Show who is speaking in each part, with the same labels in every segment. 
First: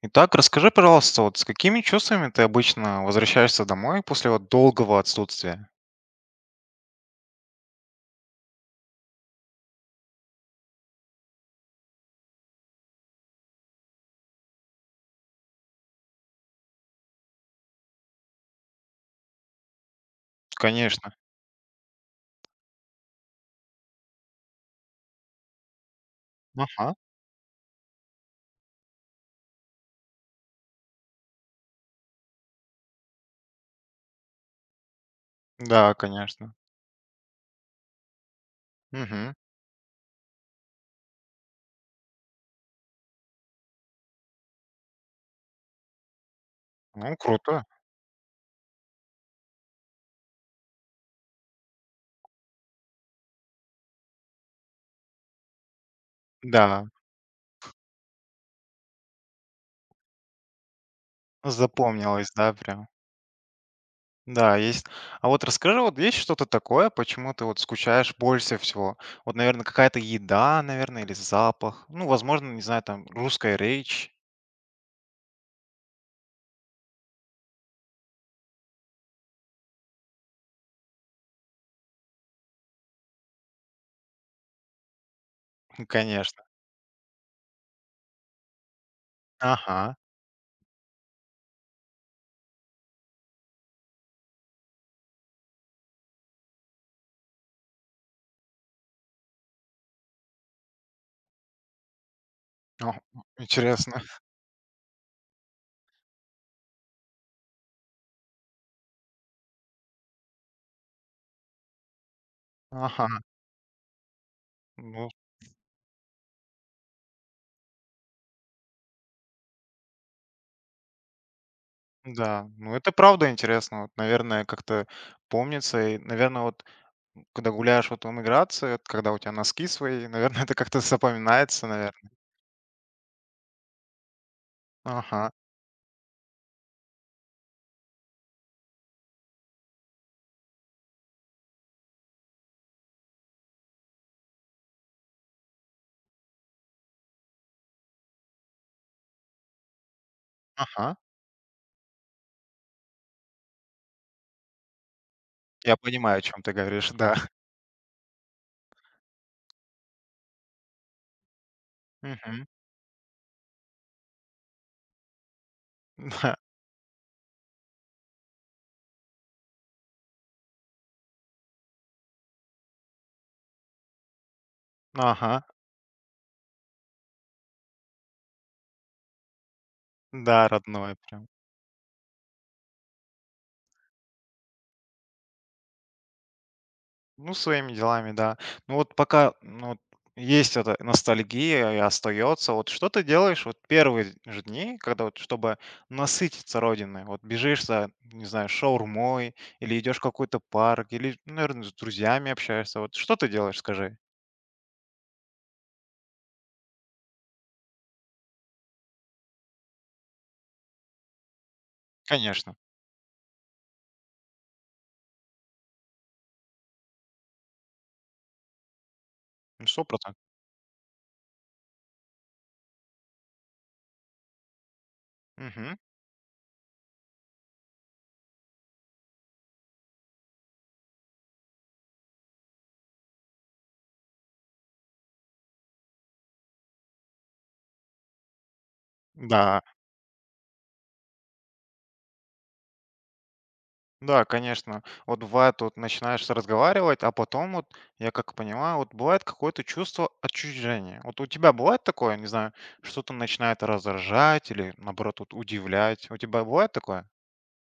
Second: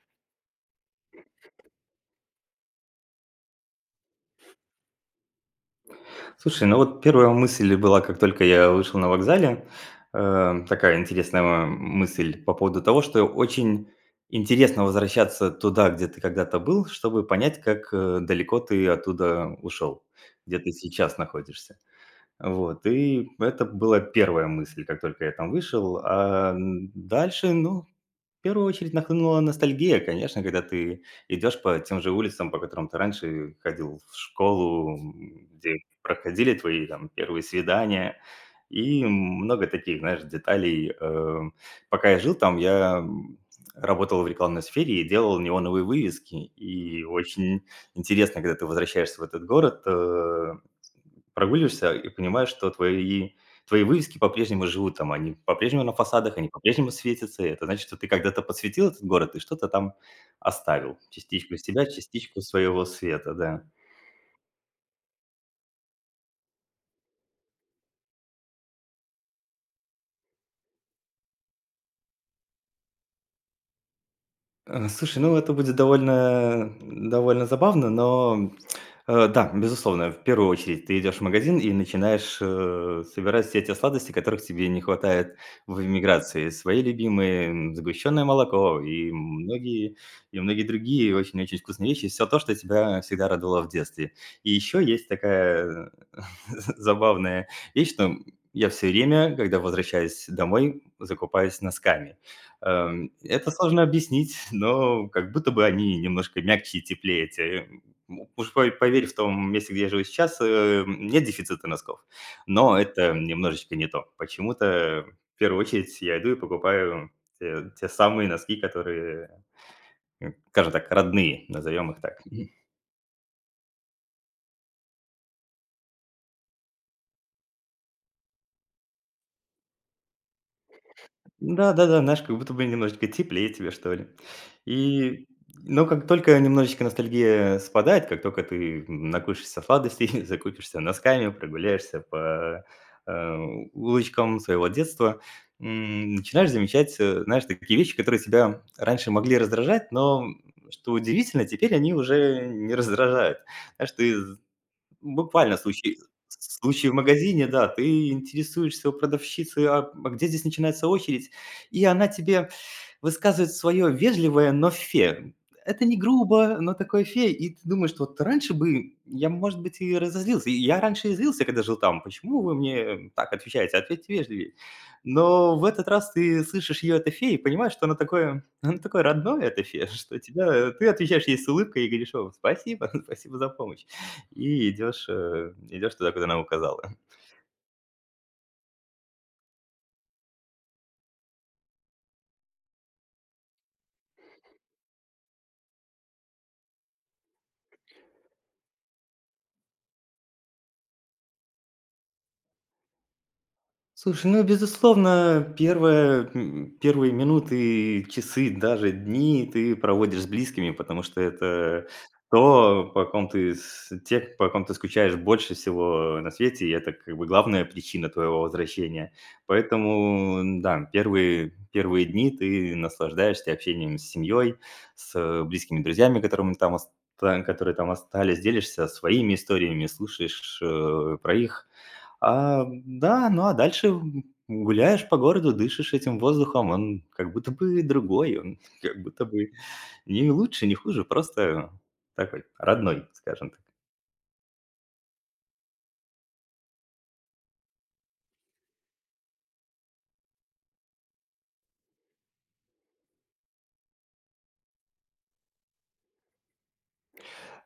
Speaker 1: Итак, расскажи, пожалуйста, вот с какими чувствами ты обычно возвращаешься домой после вот долгого отсутствия?
Speaker 2: Слушай, ну вот первая мысль была, как только я вышел на вокзале, такая интересная мысль по поводу того, что очень интересно возвращаться туда, где ты когда-то был, чтобы понять, как далеко ты оттуда ушел, где ты
Speaker 1: Конечно.
Speaker 2: сейчас находишься. Вот, и это была первая мысль, как только я там вышел.
Speaker 1: Ага.
Speaker 2: Дальше, ну, в первую очередь нахлынула ностальгия, конечно, когда ты идешь по тем же улицам, по которым ты раньше ходил в школу, где
Speaker 1: Да,
Speaker 2: проходили
Speaker 1: конечно.
Speaker 2: твои там первые свидания. И
Speaker 1: Мгм.
Speaker 2: много таких, знаешь, деталей. Пока я жил там, я работал в рекламной сфере и делал неоновые вывески. И
Speaker 1: Ну,
Speaker 2: очень
Speaker 1: круто.
Speaker 2: интересно, когда ты возвращаешься в этот город, прогуливаешься и понимаешь, что твои вывески по-прежнему живут там, они по-прежнему на фасадах, они
Speaker 1: Да,
Speaker 2: по-прежнему светятся. И это значит, что ты когда-то подсветил этот город и что-то там оставил. Частичку себя,
Speaker 1: запомнилось,
Speaker 2: частичку
Speaker 1: да,
Speaker 2: своего
Speaker 1: прям.
Speaker 2: света, да.
Speaker 1: Да, есть. А вот расскажи, вот есть что-то такое, почему ты вот скучаешь больше всего? Вот, наверное, какая-то еда, наверное, или запах. Ну, возможно, не знаю, там, русская речь.
Speaker 2: Слушай, ну, это будет довольно забавно, но, да, безусловно, в первую очередь ты идешь в магазин и начинаешь, собирать все те сладости, которых тебе не хватает в
Speaker 1: Конечно.
Speaker 2: эмиграции. Свои любимые, сгущенное молоко и многие
Speaker 1: Ага.
Speaker 2: и многие другие очень-очень вкусные вещи. Все то, что тебя всегда радовало в детстве. И еще есть такая забавная вещь, что, я все время, когда возвращаюсь домой, закупаюсь носками.
Speaker 1: О,
Speaker 2: Это сложно
Speaker 1: интересно.
Speaker 2: объяснить, но как будто бы они немножко мягче и теплее. Эти, уж по поверь, в том месте, где я живу сейчас, нет дефицита носков, но
Speaker 1: Ага.
Speaker 2: это немножечко не то. Почему-то
Speaker 1: Ну,
Speaker 2: в первую очередь я иду и покупаю те самые носки, которые, скажем так, родные, назовем их так.
Speaker 1: да, ну это правда интересно. Вот, наверное, как-то помнится. И, наверное, вот когда гуляешь вот в эмиграции, вот когда у тебя носки свои, наверное, это как-то запоминается,
Speaker 2: Да-да-да,
Speaker 1: наверное.
Speaker 2: знаешь, как будто бы немножечко теплее тебе, что ли. И,
Speaker 1: Ага,
Speaker 2: но как только немножечко ностальгия спадает, как только ты накушаешься сладостей, закупишься носками, прогуляешься по, э, улочкам своего детства, начинаешь замечать, знаешь, такие вещи, которые тебя раньше могли раздражать, но, что
Speaker 1: ага.
Speaker 2: удивительно, теперь они уже не раздражают. Знаешь, ты буквально
Speaker 1: Я
Speaker 2: случай
Speaker 1: понимаю, о чем ты
Speaker 2: случай
Speaker 1: говоришь,
Speaker 2: в
Speaker 1: да.
Speaker 2: магазине, да. Ты интересуешься у продавщицы: "А где здесь начинается очередь?" И она
Speaker 1: Мгм.
Speaker 2: тебе высказывает свое вежливое, но фе. Это не грубо, но такое фе. И ты думаешь, что вот раньше бы я, может быть, и разозлился. И я раньше и злился, когда жил там: "Почему вы мне так отвечаете? Ответьте вежливее".
Speaker 1: Да. Ага.
Speaker 2: Но в этот раз ты слышишь ее это фе и понимаешь, что она такое она такое родное, это фе, что
Speaker 1: Да,
Speaker 2: тебя ты
Speaker 1: родное
Speaker 2: отвечаешь
Speaker 1: прям.
Speaker 2: ей с улыбкой и говоришь: "О, спасибо, спасибо за помощь" и идешь туда, куда она указала.
Speaker 1: Ну, своими делами, да. Ну вот пока, ну, вот есть эта ностальгия и остается. Вот что ты делаешь вот первые же дни, когда вот чтобы насытиться родиной? Вот бежишь за, не знаю, шаурмой или идешь в какой-то парк, или, наверное, с друзьями общаешься. Вот что ты делаешь, скажи?
Speaker 2: Слушай, ну, безусловно, первые минуты, часы, даже дни ты проводишь с близкими, потому что это
Speaker 1: Конечно.
Speaker 2: то, по ком ты скучаешь больше всего на свете, и это как бы главная причина твоего возвращения.
Speaker 1: Ну, 100%.
Speaker 2: Поэтому, да, первые дни ты наслаждаешься общением с семьей, с
Speaker 1: Мгм.
Speaker 2: близкими друзьями, которыми там ос- та- которые там остались, делишься своими историями, слушаешь про их да, ну, а дальше, гуляешь по городу, дышишь этим воздухом, он как будто бы другой, он как будто бы
Speaker 1: Да.
Speaker 2: не лучше, не хуже, просто такой родной, скажем так.
Speaker 1: Да, конечно. Вот бывает, вот начинаешь разговаривать, а потом вот, я как понимаю, вот бывает какое-то чувство отчуждения. Вот у тебя бывает такое, не знаю, что-то начинает раздражать или, наоборот, вот удивлять. У тебя бывает такое?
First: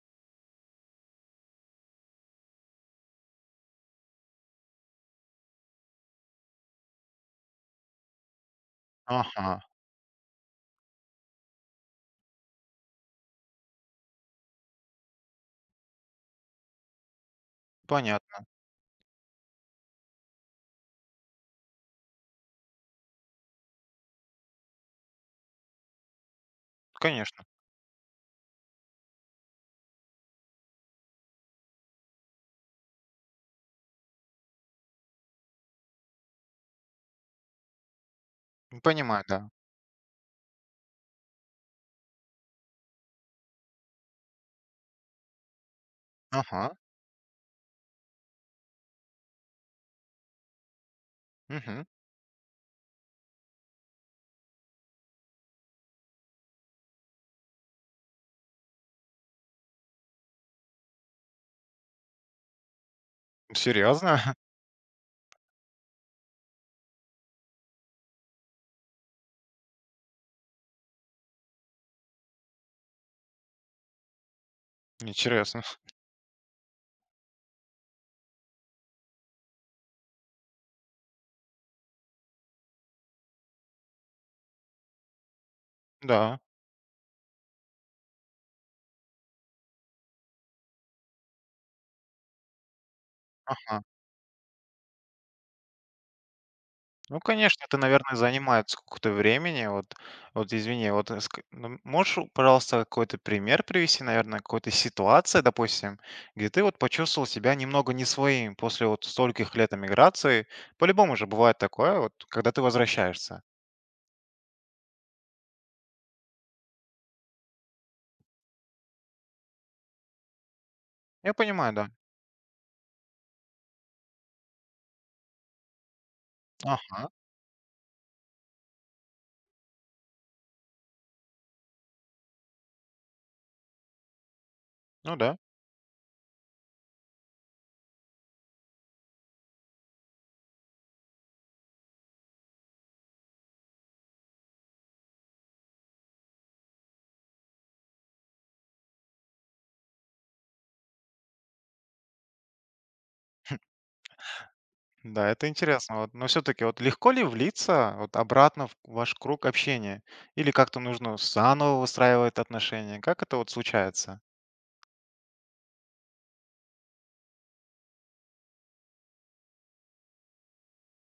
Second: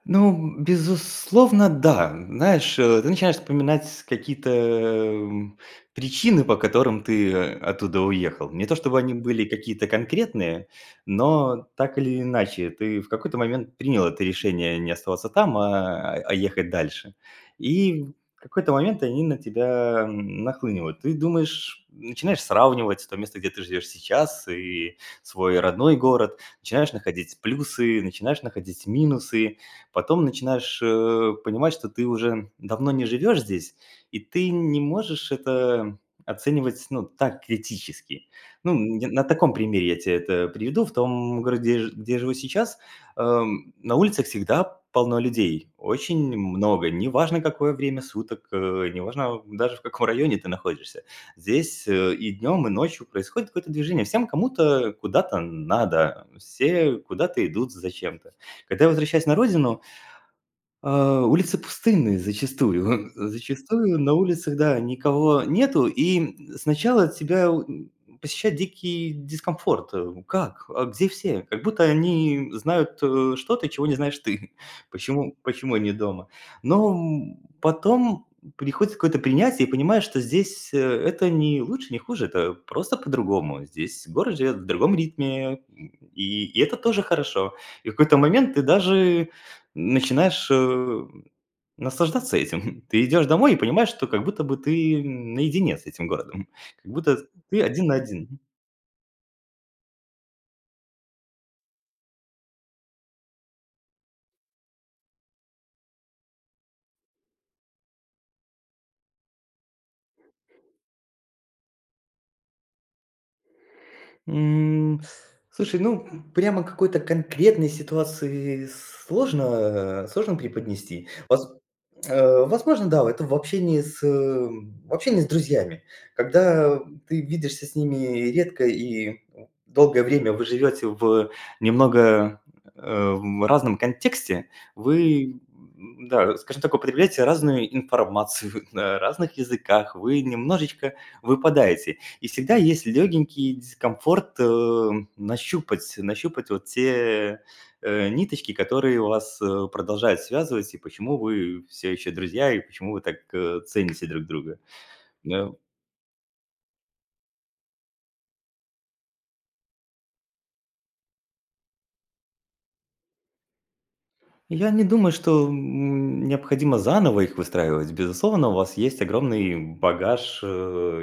Speaker 2: Ну, безусловно, да. Знаешь, ты начинаешь вспоминать какие-то, причины, по которым ты, оттуда уехал. Не то чтобы они были
Speaker 1: Ага,
Speaker 2: какие-то конкретные, но так или иначе ты в какой-то момент принял это решение не оставаться там, а ехать дальше. И в
Speaker 1: понятно,
Speaker 2: какой-то момент они на тебя, нахлынивают. Ты думаешь, начинаешь сравнивать то место, где ты живешь сейчас, и свой родной город, начинаешь находить
Speaker 1: конечно.
Speaker 2: плюсы, начинаешь находить минусы. Потом начинаешь, понимать, что ты уже давно не живешь здесь, и ты не можешь это оценивать, ну, так критически. Ну, н на
Speaker 1: Понимаю, да.
Speaker 2: таком примере я тебе это приведу. В том городе, ж где я живу сейчас, на улицах всегда полно людей, очень
Speaker 1: Ага,
Speaker 2: много. Неважно, какое время суток, неважно даже, в каком районе ты находишься.
Speaker 1: угу.
Speaker 2: Здесь, и днем, и ночью происходит какое-то движение. Всем кому-то куда-то надо, все куда-то идут зачем-то. Когда я возвращаюсь на родину, улицы пустынные зачастую. Зачастую на
Speaker 1: Серьезно?
Speaker 2: улицах, да, никого нету, и сначала тебя у посещает дикий дискомфорт. Э, как? А где все? Как будто они знают, что-то, чего не знаешь ты. Почему
Speaker 1: Интересно.
Speaker 2: почему они дома? Но, потом приходит какое-то принятие и понимаешь, что здесь, это не лучше, не хуже, это просто по-другому. Здесь город живет в другом ритме,
Speaker 1: Да.
Speaker 2: и это тоже хорошо. И в какой-то момент ты даже начинаешь, наслаждаться этим. Ты идешь домой и понимаешь, что как будто бы ты наедине с этим городом, как будто
Speaker 1: Ну,
Speaker 2: ты
Speaker 1: конечно, это,
Speaker 2: один на
Speaker 1: наверное,
Speaker 2: один.
Speaker 1: занимает сколько-то времени. Вот, вот извини, вот ск- ну, можешь, пожалуйста, какой-то пример привести, наверное, какой-то ситуации, допустим, где ты вот почувствовал себя немного не своим после вот стольких лет эмиграции. По-любому же бывает такое, вот, когда ты возвращаешься.
Speaker 2: М, Слушай, ну, прямо какой-то конкретной ситуации сложно преподнести.
Speaker 1: Я
Speaker 2: Воз
Speaker 1: понимаю, да.
Speaker 2: э, возможно, да, это в общении с, друзьями. Когда
Speaker 1: Ага,
Speaker 2: ты видишься с ними редко и долгое время вы живете в немного, в разном контексте,
Speaker 1: ну да.
Speaker 2: вы, да, скажем так, употребляете разную информацию на разных языках, вы немножечко выпадаете. И всегда есть легенький дискомфорт нащупать вот те ниточки, которые вас продолжают связывать, и почему вы все еще друзья, и почему вы так цените друг друга.
Speaker 1: Да, это
Speaker 2: Да,
Speaker 1: интересно. Вот. Но все-таки вот легко ли влиться вот, обратно в ваш круг общения? Или как-то нужно заново выстраивать отношения? Как это вот случается?
Speaker 2: я не думаю, что, необходимо заново их выстраивать. Безусловно, у вас есть огромный багаж,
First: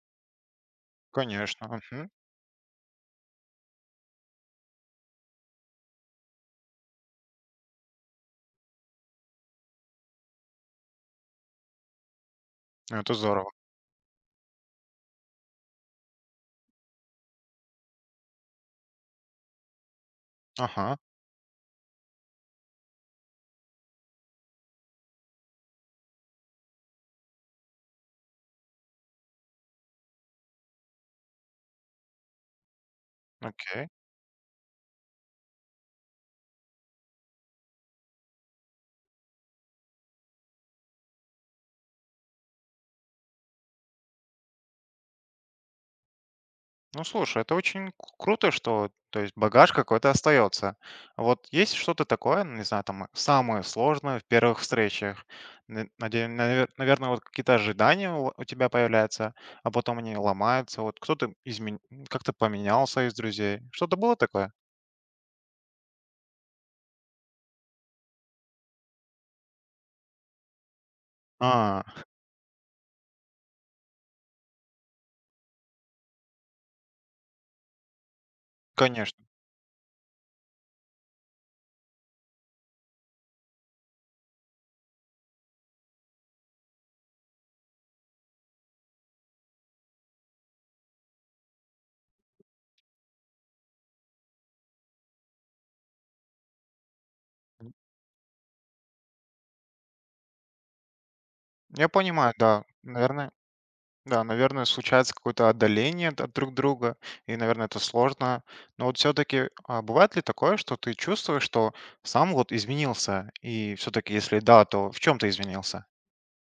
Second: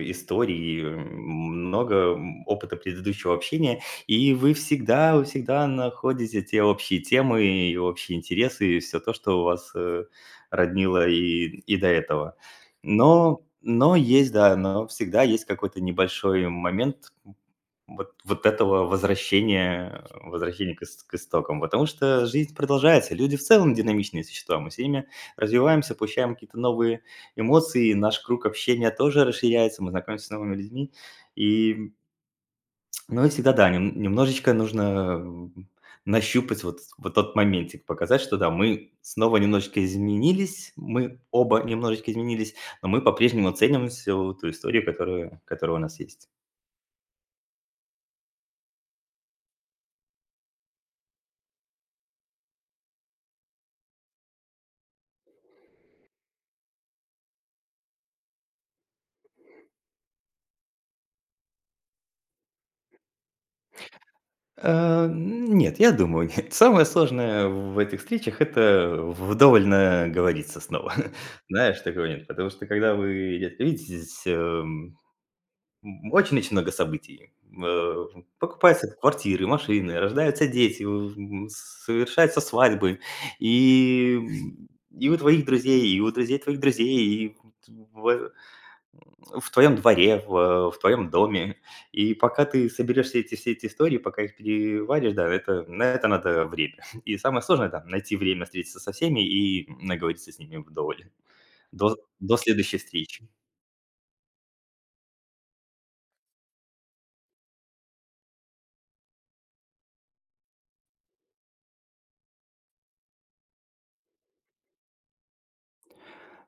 Speaker 2: историй,
Speaker 1: Конечно.
Speaker 2: много, опыта предыдущего общения, и вы всегда находите те общие темы и общие интересы, и всё то, что у вас, роднило и до этого.
Speaker 1: Ну, это
Speaker 2: Но
Speaker 1: здорово.
Speaker 2: но есть, да, но всегда есть какой-то небольшой момент вот этого возвращения к
Speaker 1: Ага,
Speaker 2: ист к истокам. Потому что жизнь продолжается. Люди в целом динамичные существа. Мы все время развиваемся, получаем какие-то новые эмоции. Наш круг общения тоже расширяется. Мы знакомимся с новыми людьми. И, ну, и всегда, да,
Speaker 1: окей.
Speaker 2: немножечко нужно, м, нащупать вот тот моментик, показать, что да, мы снова немножечко изменились, мы оба немножечко изменились, но мы по-прежнему ценим ту историю, которая у нас есть.
Speaker 1: Ну, слушай, это очень к- круто, что, то есть, багаж какой-то остается. Вот есть что-то такое, ну, не знаю, там, самое сложное в первых встречах? Наверное, вот какие-то ожидания у тебя появляются, а потом они ломаются. Вот кто-то измен... как-то поменялся из друзей. Что-то было такое?
Speaker 2: Нет, я думаю, нет. Самое сложное в этих встречах — это вдоволь наговориться снова. Знаешь,
Speaker 1: А,
Speaker 2: такого нет. Потому что когда вы редко видитесь, очень-очень много событий. Э, Покупаются
Speaker 1: конечно.
Speaker 2: квартиры, машины, рождаются дети, совершаются свадьбы. И, и у твоих друзей, и у друзей твоих друзей, и в твоем дворе, в твоем доме. И пока ты соберешь все эти истории, пока их переваришь, да, это, на это надо время. И самое сложное, да, найти время встретиться со всеми и наговориться с ними вдоволь.
Speaker 1: Я
Speaker 2: До,
Speaker 1: понимаю,
Speaker 2: до
Speaker 1: да.
Speaker 2: следующей встречи.
Speaker 1: Наверное, да, наверное, случается какое-то отдаление д- от друг друга, и, наверное, это сложно. Но вот все-таки бывает ли такое, что ты чувствуешь, что сам вот изменился, и все-таки, если да, то в чем ты изменился?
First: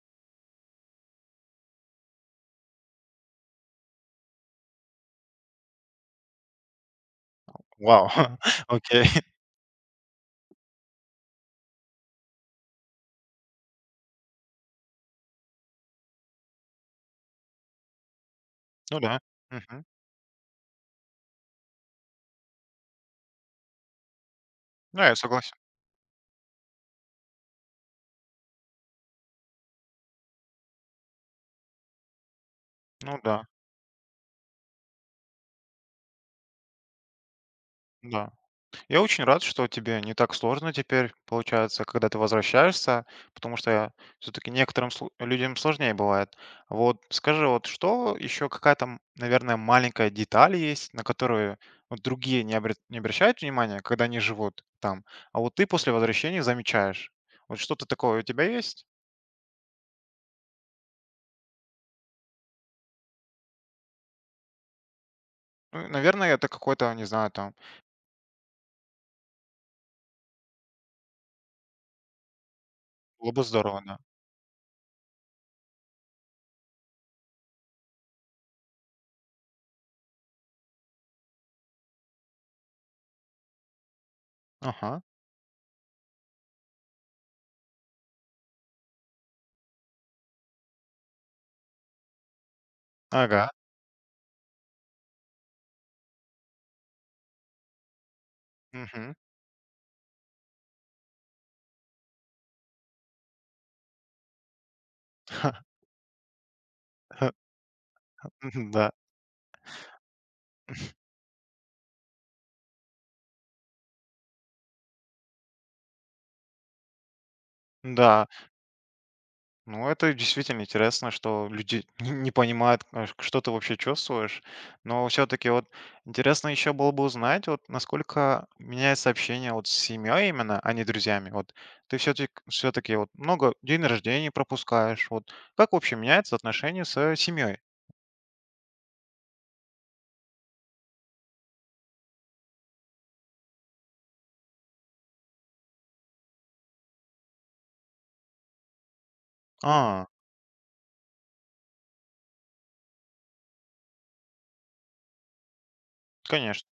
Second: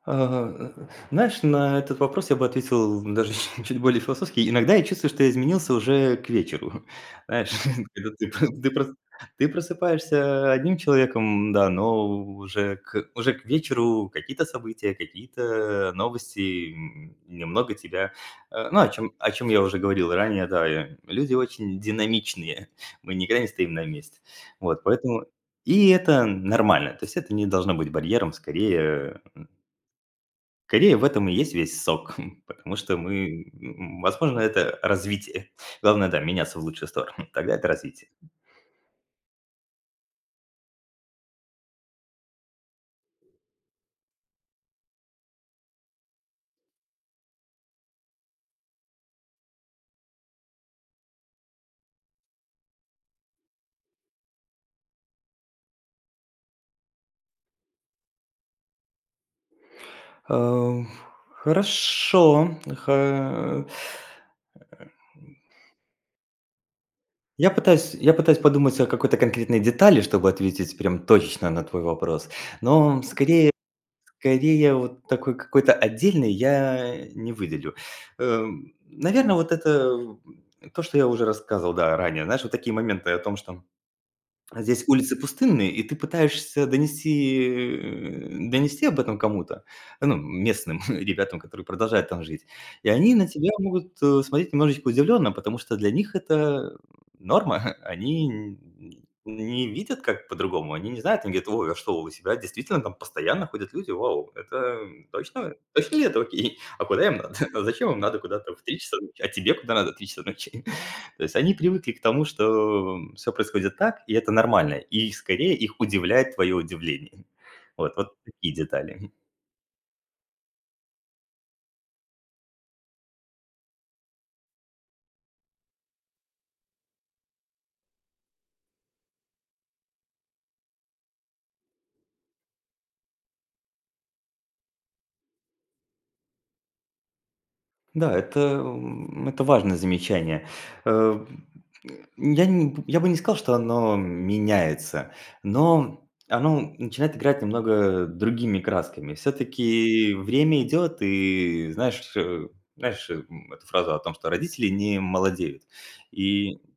Speaker 2: А, э, Знаешь, на этот вопрос я бы ответил даже чуть более философски. Иногда я чувствую, что я изменился уже к вечеру. Знаешь,
Speaker 1: Вау,
Speaker 2: когда
Speaker 1: окей,
Speaker 2: ты просыпаешься одним человеком, да, но уже к вечеру какие-то события, какие-то новости, немного тебя ну, о
Speaker 1: ну
Speaker 2: чем
Speaker 1: да,
Speaker 2: о чем я уже
Speaker 1: мгм.
Speaker 2: говорил ранее, да, люди очень динамичные, мы никогда не стоим на месте. Вот,
Speaker 1: Да, я
Speaker 2: поэтому
Speaker 1: согласен,
Speaker 2: и это нормально, то есть это не должно быть барьером, Скорее, в этом и есть весь сок, потому что
Speaker 1: ну да,
Speaker 2: мы, возможно, это развитие. Главное, да, меняться в лучшую сторону. Тогда это развитие.
Speaker 1: да. Я очень рад, что тебе не так сложно теперь, получается, когда ты возвращаешься, потому что все-таки некоторым слу- людям сложнее бывает. Вот скажи, вот что еще какая там, наверное, маленькая деталь есть, на которую вот другие не, обре- не обращают внимания, когда они живут там, а вот ты после возвращения замечаешь. Вот что-то такое у тебя есть?
Speaker 2: Э, Хорошо. Ха
Speaker 1: Ну, наверное, это какой-то, не знаю,
Speaker 2: я
Speaker 1: там,
Speaker 2: пытаюсь я пытаюсь подумать о какой-то конкретной детали, чтобы ответить прям точечно на твой вопрос, но
Speaker 1: было бы
Speaker 2: скорее
Speaker 1: здорово, да.
Speaker 2: Скорее, вот такой какой-то отдельный я не выделю. Наверно, вот это, то, что я уже рассказывал, да, ранее. Знаешь, вот такие моменты о том, что а здесь
Speaker 1: Ага,
Speaker 2: улицы пустынные, и ты пытаешься донести, об этом кому-то, ну, местным ребятам, которые продолжают там жить. И они на тебя
Speaker 1: ага,
Speaker 2: могут, смотреть немножечко удивленно, потому что для них это норма. Они н
Speaker 1: мгм.
Speaker 2: не видят, как по-другому, они не знают, они говорят: "Ой, а что, у себя действительно там постоянно ходят люди? Вау, это точно точно ли это окей? А куда им надо? А зачем им надо куда-то в три
Speaker 1: Да,
Speaker 2: часа ночи? А тебе куда надо в 3 часа ночи?" То есть они привыкли к тому, что все происходит так, и это нормально. И скорее их удивляет твое удивление. Вот
Speaker 1: да.
Speaker 2: такие детали.
Speaker 1: Ну, это действительно интересно, что люди не понимают, а, ш- что ты вообще чувствуешь. Но все-таки вот интересно еще было бы узнать, вот насколько меняется общение вот с семьей именно, а не друзьями. Вот ты все-таки вот много день рождения пропускаешь. Вот как вообще меняется отношение с семьей?
Speaker 2: Да, это важное замечание. Э, я бы не сказал, что оно меняется, но оно начинает играть немного другими красками. Все
Speaker 1: А,
Speaker 2: таки время идет, и знаешь, эту фразу о том, что родители не молодеют. И
Speaker 1: конечно,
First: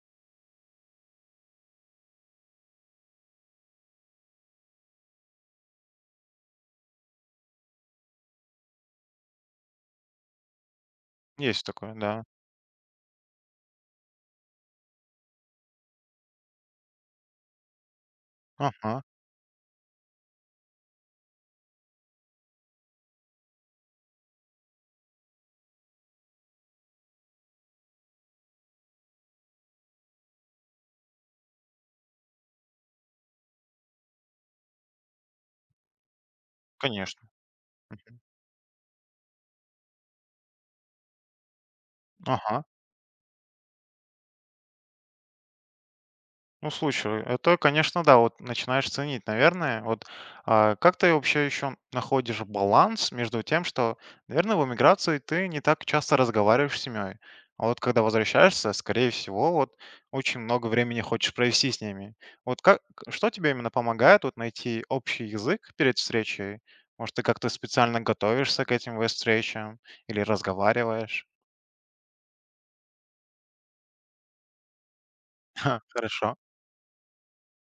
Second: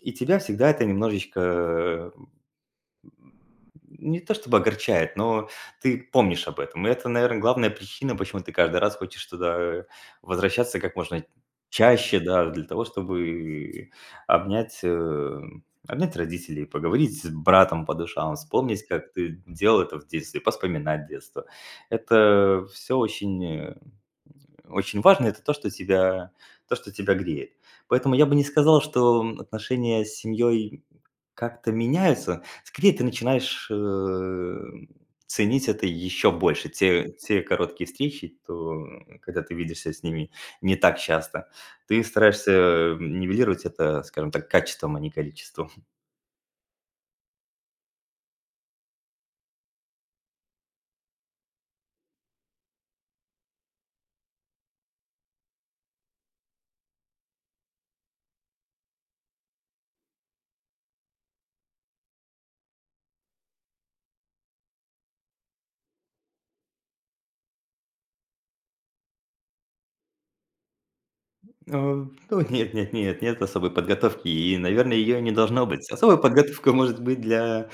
Speaker 2: и тебя всегда это немножечко не то чтобы огорчает, но ты помнишь об этом. И это, наверное, главная причина, почему ты каждый раз хочешь туда возвращаться как можно
Speaker 1: есть такое,
Speaker 2: чаще,
Speaker 1: да.
Speaker 2: да, для того, чтобы обнять, э, обнять родителей, поговорить с братом по душам, вспомнить,
Speaker 1: Ага,
Speaker 2: как ты делал это в детстве, поспоминать детство. Это все очень важно, это то, что тебя, греет. Поэтому я бы не сказал, что отношения с семьей как-то меняются. Скорее, ты начинаешь, ценить это еще больше. Те
Speaker 1: конечно.
Speaker 2: те короткие
Speaker 1: Мгм.
Speaker 2: встречи, когда ты видишься с ними не так часто, ты стараешься,
Speaker 1: Ага.
Speaker 2: нивелировать это, скажем так, качеством, а не количеством.
Speaker 1: Ну, слушай, это, конечно, да, вот начинаешь ценить, наверное. Вот а, как ты вообще еще находишь баланс между тем, что, наверное, в эмиграции ты не так часто разговариваешь с семьей, а вот когда возвращаешься, скорее всего, вот очень много времени хочешь провести с ними. Вот как, что тебе именно помогает вот найти общий язык перед встречей? Может, ты как-то специально готовишься к этим встречам или разговариваешь?
Speaker 2: Ну, нет, нет, нет, нет особой подготовки, и, наверное, ее не должно
Speaker 1: Ха,
Speaker 2: быть. Особая
Speaker 1: хорошо.
Speaker 2: подготовка может быть для,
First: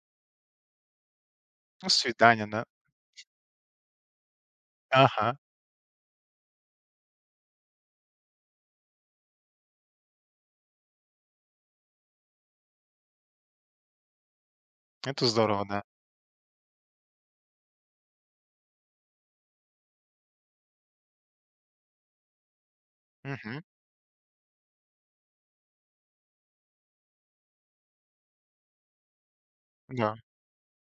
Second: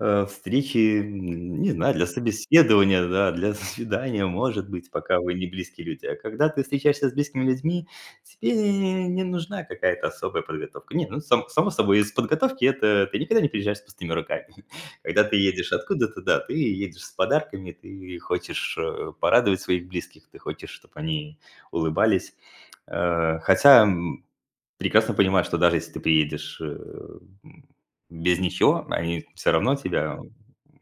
Speaker 2: встречи, не
Speaker 1: Ну,
Speaker 2: знаю, для
Speaker 1: свидание, да?
Speaker 2: собеседования, да, для свидания, может быть, пока вы
Speaker 1: Ага,
Speaker 2: не близкие люди. А когда ты встречаешься с близкими людьми, тебе не нужна какая-то особая подготовка. Нет, ну, сам само собой, из подготовки — это ты никогда не приезжаешь с пустыми руками. Когда
Speaker 1: это
Speaker 2: ты
Speaker 1: здорово,
Speaker 2: едешь
Speaker 1: да.
Speaker 2: откуда-то, да, ты едешь с подарками, ты хочешь, порадовать своих близких, ты хочешь, чтобы они улыбались.
Speaker 1: Мгм,
Speaker 2: Хотя, прекрасно понимаю, что даже если ты приедешь, без ничего, они все равно
Speaker 1: да.
Speaker 2: тебя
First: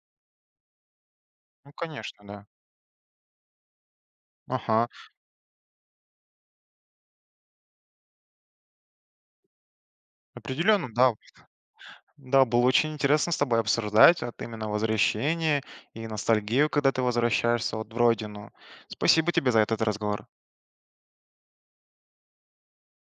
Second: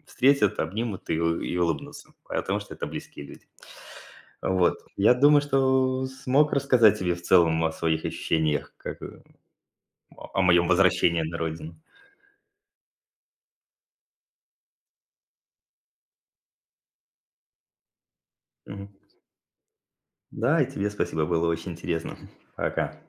Speaker 2: встретят, обнимут и
Speaker 1: Ну,
Speaker 2: улыбнутся,
Speaker 1: конечно, да.
Speaker 2: потому что это близкие люди. Вот.
Speaker 1: Ага,
Speaker 2: Я думаю, что смог рассказать тебе в целом о своих ощущениях, как, о моем
Speaker 1: определенно, да.
Speaker 2: возвращении на родину.
Speaker 1: Да, было очень интересно с тобой обсуждать вот именно возвращение и ностальгию, когда ты возвращаешься вот в родину.
Speaker 2: Мгм.
Speaker 1: Спасибо тебе за этот разговор.
Speaker 2: Да, и тебе спасибо, было очень интересно. Пока.